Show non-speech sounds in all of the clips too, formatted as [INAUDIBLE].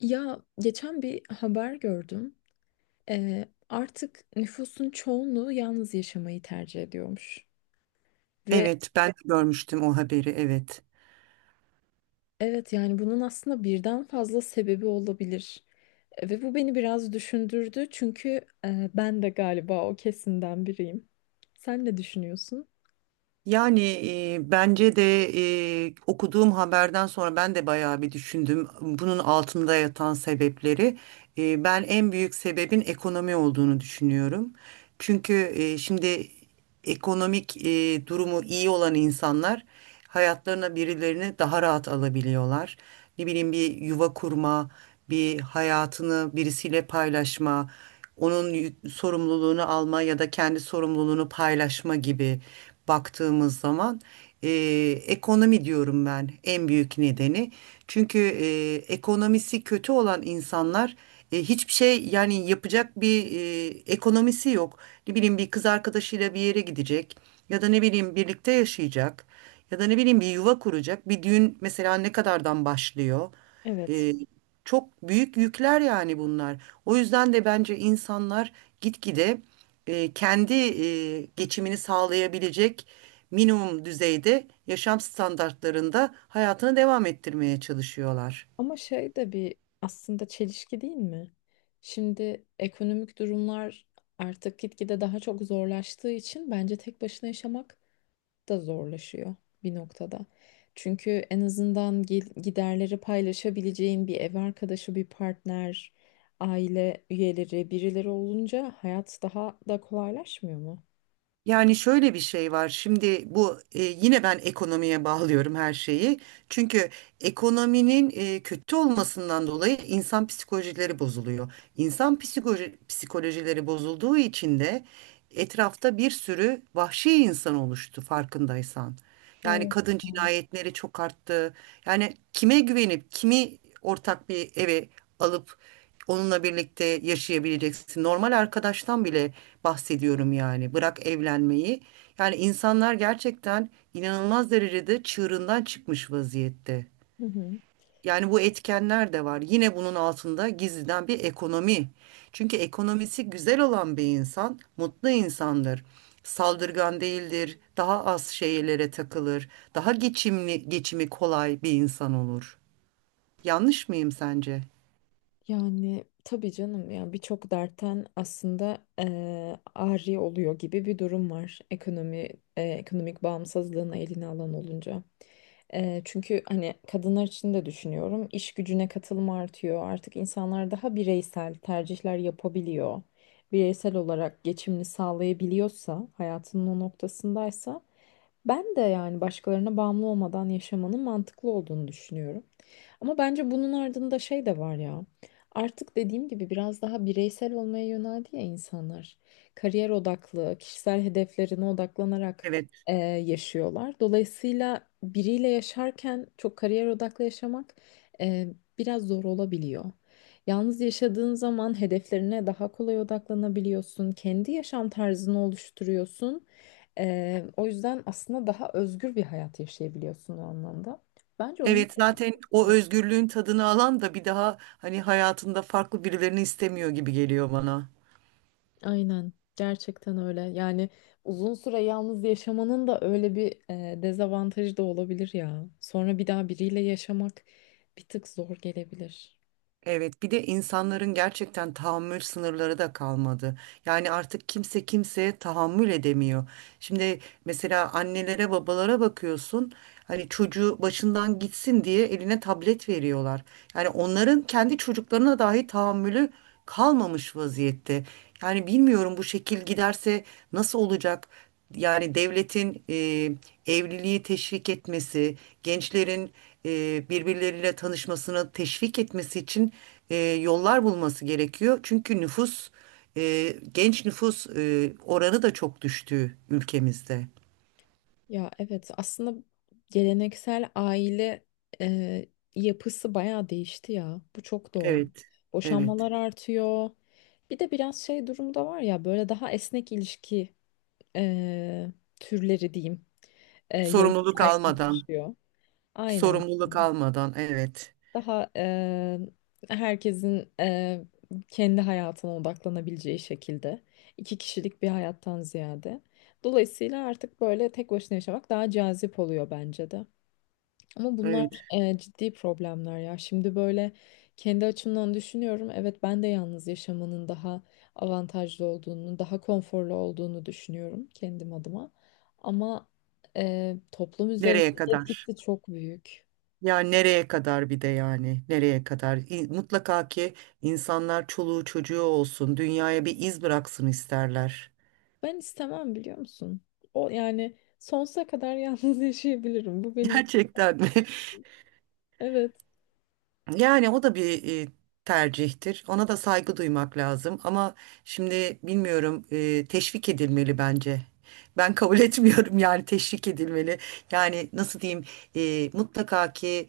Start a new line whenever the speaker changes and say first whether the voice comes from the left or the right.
left: Ya geçen bir haber gördüm. Artık nüfusun çoğunluğu yalnız yaşamayı tercih ediyormuş. Ve
right: Evet, ben de görmüştüm o haberi. Evet.
left: evet, yani bunun aslında birden fazla sebebi olabilir. Ve bu beni biraz düşündürdü, çünkü ben de galiba o kesimden biriyim. Sen ne düşünüyorsun?
right: Yani bence de okuduğum haberden sonra ben de bayağı bir düşündüm bunun altında yatan sebepleri. Ben en büyük sebebin ekonomi olduğunu düşünüyorum. Çünkü şimdi ekonomik durumu iyi olan insanlar hayatlarına birilerini daha rahat alabiliyorlar. Ne bileyim bir yuva kurma, bir hayatını birisiyle paylaşma, onun sorumluluğunu alma ya da kendi sorumluluğunu paylaşma gibi baktığımız zaman. E, Ekonomi diyorum ben en büyük nedeni. Çünkü ekonomisi kötü olan insanlar hiçbir şey yani yapacak bir ekonomisi yok. Ne bileyim bir kız arkadaşıyla bir yere gidecek ya da ne bileyim birlikte yaşayacak ya da ne bileyim bir yuva kuracak. Bir düğün mesela ne kadardan başlıyor?
left: Evet.
right: E, Çok büyük yükler yani bunlar. O yüzden de bence insanlar gitgide kendi geçimini sağlayabilecek minimum düzeyde yaşam standartlarında hayatını devam ettirmeye çalışıyorlar.
left: Ama şey de bir aslında çelişki değil mi? Şimdi ekonomik durumlar artık gitgide daha çok zorlaştığı için bence tek başına yaşamak da zorlaşıyor bir noktada. Çünkü en azından giderleri paylaşabileceğin bir ev arkadaşı, bir partner, aile üyeleri, birileri olunca hayat daha da kolaylaşmıyor mu?
right: Yani şöyle bir şey var. Şimdi bu yine ben ekonomiye bağlıyorum her şeyi. Çünkü ekonominin kötü olmasından dolayı insan psikolojileri bozuluyor. İnsan psikolojileri bozulduğu için de etrafta bir sürü vahşi insan oluştu farkındaysan. Yani
left: Evet.
right: kadın cinayetleri çok arttı. Yani kime güvenip kimi ortak bir eve alıp onunla birlikte yaşayabileceksin? Normal arkadaştan bile bahsediyorum yani. Bırak evlenmeyi. Yani insanlar gerçekten inanılmaz derecede çığırından çıkmış vaziyette.
left: Hı hı.
right: Yani bu etkenler de var. Yine bunun altında gizliden bir ekonomi. Çünkü ekonomisi güzel olan bir insan mutlu insandır. Saldırgan değildir, daha az şeylere takılır, daha geçimli, geçimi kolay bir insan olur. Yanlış mıyım sence?
left: Yani tabii canım ya, birçok dertten aslında ari oluyor gibi bir durum var. Ekonomi, ekonomik bağımsızlığın eline alan olunca. Çünkü hani kadınlar için de düşünüyorum. İş gücüne katılım artıyor. Artık insanlar daha bireysel tercihler yapabiliyor. Bireysel olarak geçimini sağlayabiliyorsa, hayatının o noktasındaysa ben de yani başkalarına bağımlı olmadan yaşamanın mantıklı olduğunu düşünüyorum. Ama bence bunun ardında şey de var ya. Artık dediğim gibi biraz daha bireysel olmaya yöneldi ya insanlar. Kariyer odaklı, kişisel hedeflerine odaklanarak
right: Evet.
left: e, yaşıyorlar. Dolayısıyla biriyle yaşarken çok kariyer odaklı yaşamak e, biraz zor olabiliyor. Yalnız yaşadığın zaman hedeflerine daha kolay odaklanabiliyorsun, kendi yaşam tarzını oluşturuyorsun. O yüzden aslında daha özgür bir hayat yaşayabiliyorsun o anlamda. Bence onun
right: Evet, zaten o özgürlüğün tadını alan da bir daha hani hayatında farklı birilerini istemiyor gibi geliyor bana.
left: aynen. Gerçekten öyle. Yani uzun süre yalnız yaşamanın da öyle bir dezavantajı da olabilir ya. Sonra bir daha biriyle yaşamak bir tık zor gelebilir.
right: Evet, bir de insanların gerçekten tahammül sınırları da kalmadı. Yani artık kimse kimseye tahammül edemiyor. Şimdi mesela annelere, babalara bakıyorsun. Hani çocuğu başından gitsin diye eline tablet veriyorlar. Yani onların kendi çocuklarına dahi tahammülü kalmamış vaziyette. Yani bilmiyorum bu şekil giderse nasıl olacak? Yani devletin evliliği teşvik etmesi, gençlerin birbirleriyle tanışmasını teşvik etmesi için yollar bulması gerekiyor. Çünkü genç nüfus oranı da çok düştü ülkemizde.
left: Ya evet, aslında geleneksel aile e, yapısı bayağı değişti ya. Bu çok doğru.
right: Evet, evet.
left: Boşanmalar artıyor. Bir de biraz şey durumu da var ya, böyle daha esnek ilişki e, türleri diyeyim. E, yay-
right: Sorumluluk almadan,
left: Yaygınlaşıyor. Aynen.
right: sorumluluk almadan, evet,
left: Daha herkesin kendi hayatına odaklanabileceği şekilde iki kişilik bir hayattan ziyade. Dolayısıyla artık böyle tek başına yaşamak daha cazip oluyor bence de. Ama bunlar
right: evet.
left: ciddi problemler ya. Şimdi böyle kendi açımdan düşünüyorum. Evet, ben de yalnız yaşamanın daha avantajlı olduğunu, daha konforlu olduğunu düşünüyorum kendim adıma. Ama toplum
right: Nereye
left: üzerindeki
right: kadar?
left: etkisi çok büyük.
right: Ya nereye kadar bir de yani nereye kadar mutlaka ki insanlar çoluğu çocuğu olsun dünyaya bir iz bıraksın isterler.
left: Ben istemem, biliyor musun? O yani sonsuza kadar yalnız [LAUGHS] yaşayabilirim. Bu
right: [LAUGHS]
left: benim
right: Gerçekten mi?
left: evet.
right: Yani o da bir tercihtir. Ona da saygı duymak lazım ama şimdi bilmiyorum teşvik edilmeli bence. Ben kabul [LAUGHS] etmiyorum yani teşvik edilmeli. Yani nasıl diyeyim mutlaka ki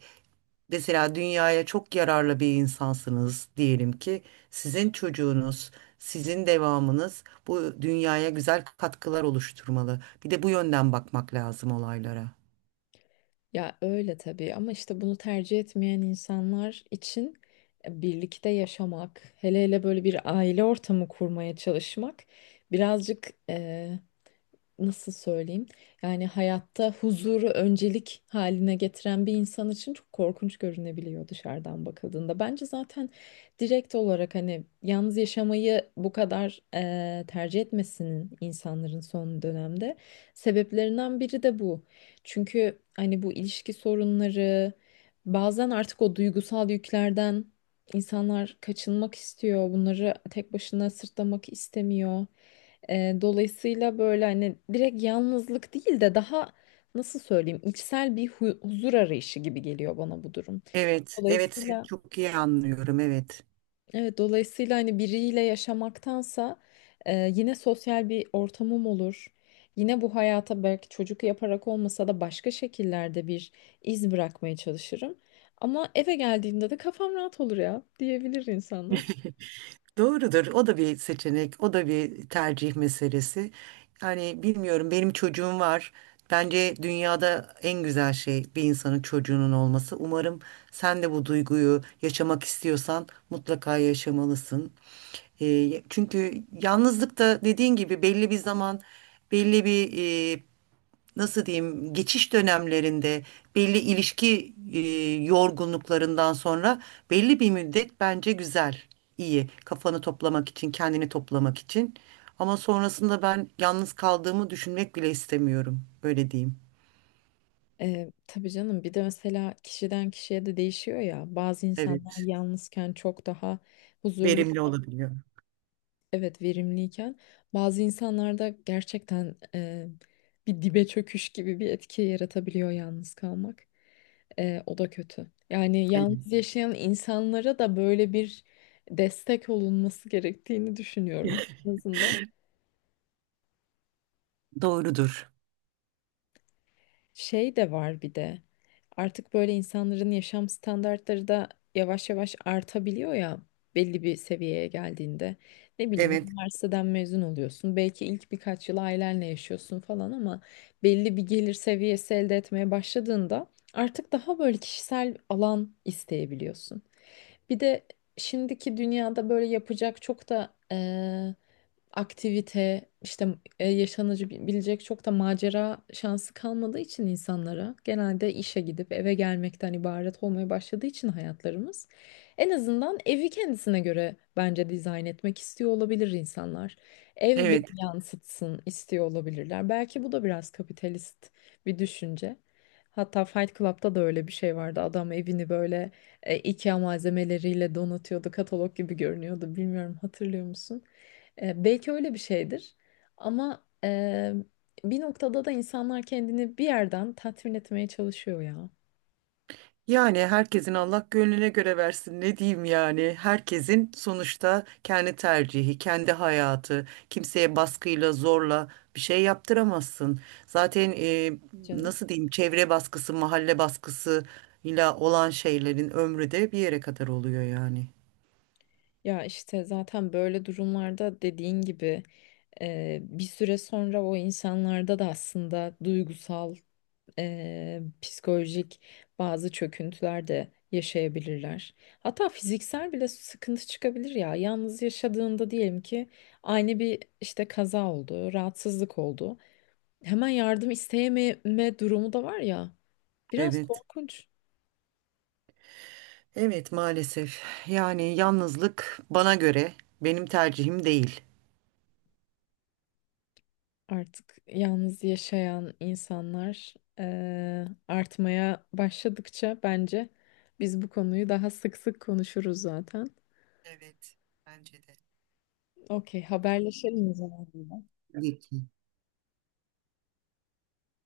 right: mesela dünyaya çok yararlı bir insansınız diyelim ki sizin çocuğunuz, sizin devamınız bu dünyaya güzel katkılar oluşturmalı. Bir de bu yönden bakmak lazım olaylara.
left: Ya öyle tabii, ama işte bunu tercih etmeyen insanlar için birlikte yaşamak, hele hele böyle bir aile ortamı kurmaya çalışmak birazcık nasıl söyleyeyim? Yani hayatta huzuru öncelik haline getiren bir insan için çok korkunç görünebiliyor dışarıdan bakıldığında. Bence zaten direkt olarak hani yalnız yaşamayı bu kadar tercih etmesinin insanların son dönemde sebeplerinden biri de bu. Çünkü hani bu ilişki sorunları bazen artık o duygusal yüklerden insanlar kaçınmak istiyor. Bunları tek başına sırtlamak istemiyor. Dolayısıyla böyle hani direkt yalnızlık değil de daha nasıl söyleyeyim, içsel bir huzur arayışı gibi geliyor bana bu durum.
right: Evet, evet, seni
left: Dolayısıyla
right: çok iyi anlıyorum. Evet.
left: evet, dolayısıyla hani biriyle yaşamaktansa yine sosyal bir ortamım olur. Yine bu hayata belki çocuk yaparak olmasa da başka şekillerde bir iz bırakmaya çalışırım. Ama eve geldiğimde de kafam rahat olur ya, diyebilir insanlar.
right: Doğrudur. O da bir seçenek, o da bir tercih meselesi. Yani bilmiyorum benim çocuğum var. Bence dünyada en güzel şey bir insanın çocuğunun olması. Umarım sen de bu duyguyu yaşamak istiyorsan mutlaka yaşamalısın. Çünkü yalnızlık da dediğin gibi belli bir zaman, belli bir e, nasıl diyeyim geçiş dönemlerinde belli ilişki yorgunluklarından sonra belli bir müddet bence güzel, iyi. Kafanı toplamak için, kendini toplamak için. Ama sonrasında ben yalnız kaldığımı düşünmek bile istemiyorum. Öyle diyeyim.
left: Tabii canım, bir de mesela kişiden kişiye de değişiyor ya, bazı insanlar
right: Evet.
left: yalnızken çok daha huzurlu,
right: Verimli olabiliyor.
left: evet, verimliyken bazı insanlarda gerçekten bir dibe çöküş gibi bir etki yaratabiliyor yalnız kalmak. O da kötü, yani
right: Evet.
left: yalnız yaşayan insanlara da böyle bir destek olunması gerektiğini düşünüyorum en
right: [LAUGHS]
left: azından.
right: Doğrudur.
left: Şey de var bir de. Artık böyle insanların yaşam standartları da yavaş yavaş artabiliyor ya belli bir seviyeye geldiğinde. Ne bileyim,
right: Evet.
left: üniversiteden mezun oluyorsun. Belki ilk birkaç yıl ailenle yaşıyorsun falan ama belli bir gelir seviyesi elde etmeye başladığında artık daha böyle kişisel alan isteyebiliyorsun. Bir de şimdiki dünyada böyle yapacak çok da aktivite, işte yaşanıcı bilecek çok da macera şansı kalmadığı için insanlara, genelde işe gidip eve gelmekten ibaret olmaya başladığı için hayatlarımız, en azından evi kendisine göre bence dizayn etmek istiyor olabilir insanlar. Ev beni
right: Evet.
left: yansıtsın istiyor olabilirler. Belki bu da biraz kapitalist bir düşünce. Hatta Fight Club'da da öyle bir şey vardı. Adam evini böyle IKEA malzemeleriyle donatıyordu. Katalog gibi görünüyordu. Bilmiyorum, hatırlıyor musun? Belki öyle bir şeydir. Ama bir noktada da insanlar kendini bir yerden tatmin etmeye çalışıyor ya.
right: Yani herkesin Allah gönlüne göre versin ne diyeyim, yani herkesin sonuçta kendi tercihi, kendi hayatı, kimseye baskıyla zorla bir şey yaptıramazsın zaten,
left: Canım.
right: nasıl diyeyim, çevre baskısı, mahalle baskısı ile olan şeylerin ömrü de bir yere kadar oluyor yani.
left: Ya işte zaten böyle durumlarda dediğin gibi, bir süre sonra o insanlarda da aslında duygusal, psikolojik bazı çöküntüler de yaşayabilirler. Hatta fiziksel bile sıkıntı çıkabilir ya. Yalnız yaşadığında diyelim ki aynı bir işte kaza oldu, rahatsızlık oldu. Hemen yardım isteyememe durumu da var ya. Biraz
right: Evet,
left: korkunç.
right: evet, maalesef yani yalnızlık bana göre benim tercihim değil.
left: Artık yalnız yaşayan insanlar artmaya başladıkça bence biz bu konuyu daha sık sık konuşuruz zaten.
right: Evet, bence de.
left: Okey, haberleşelim o zaman.
right: Tabii ki.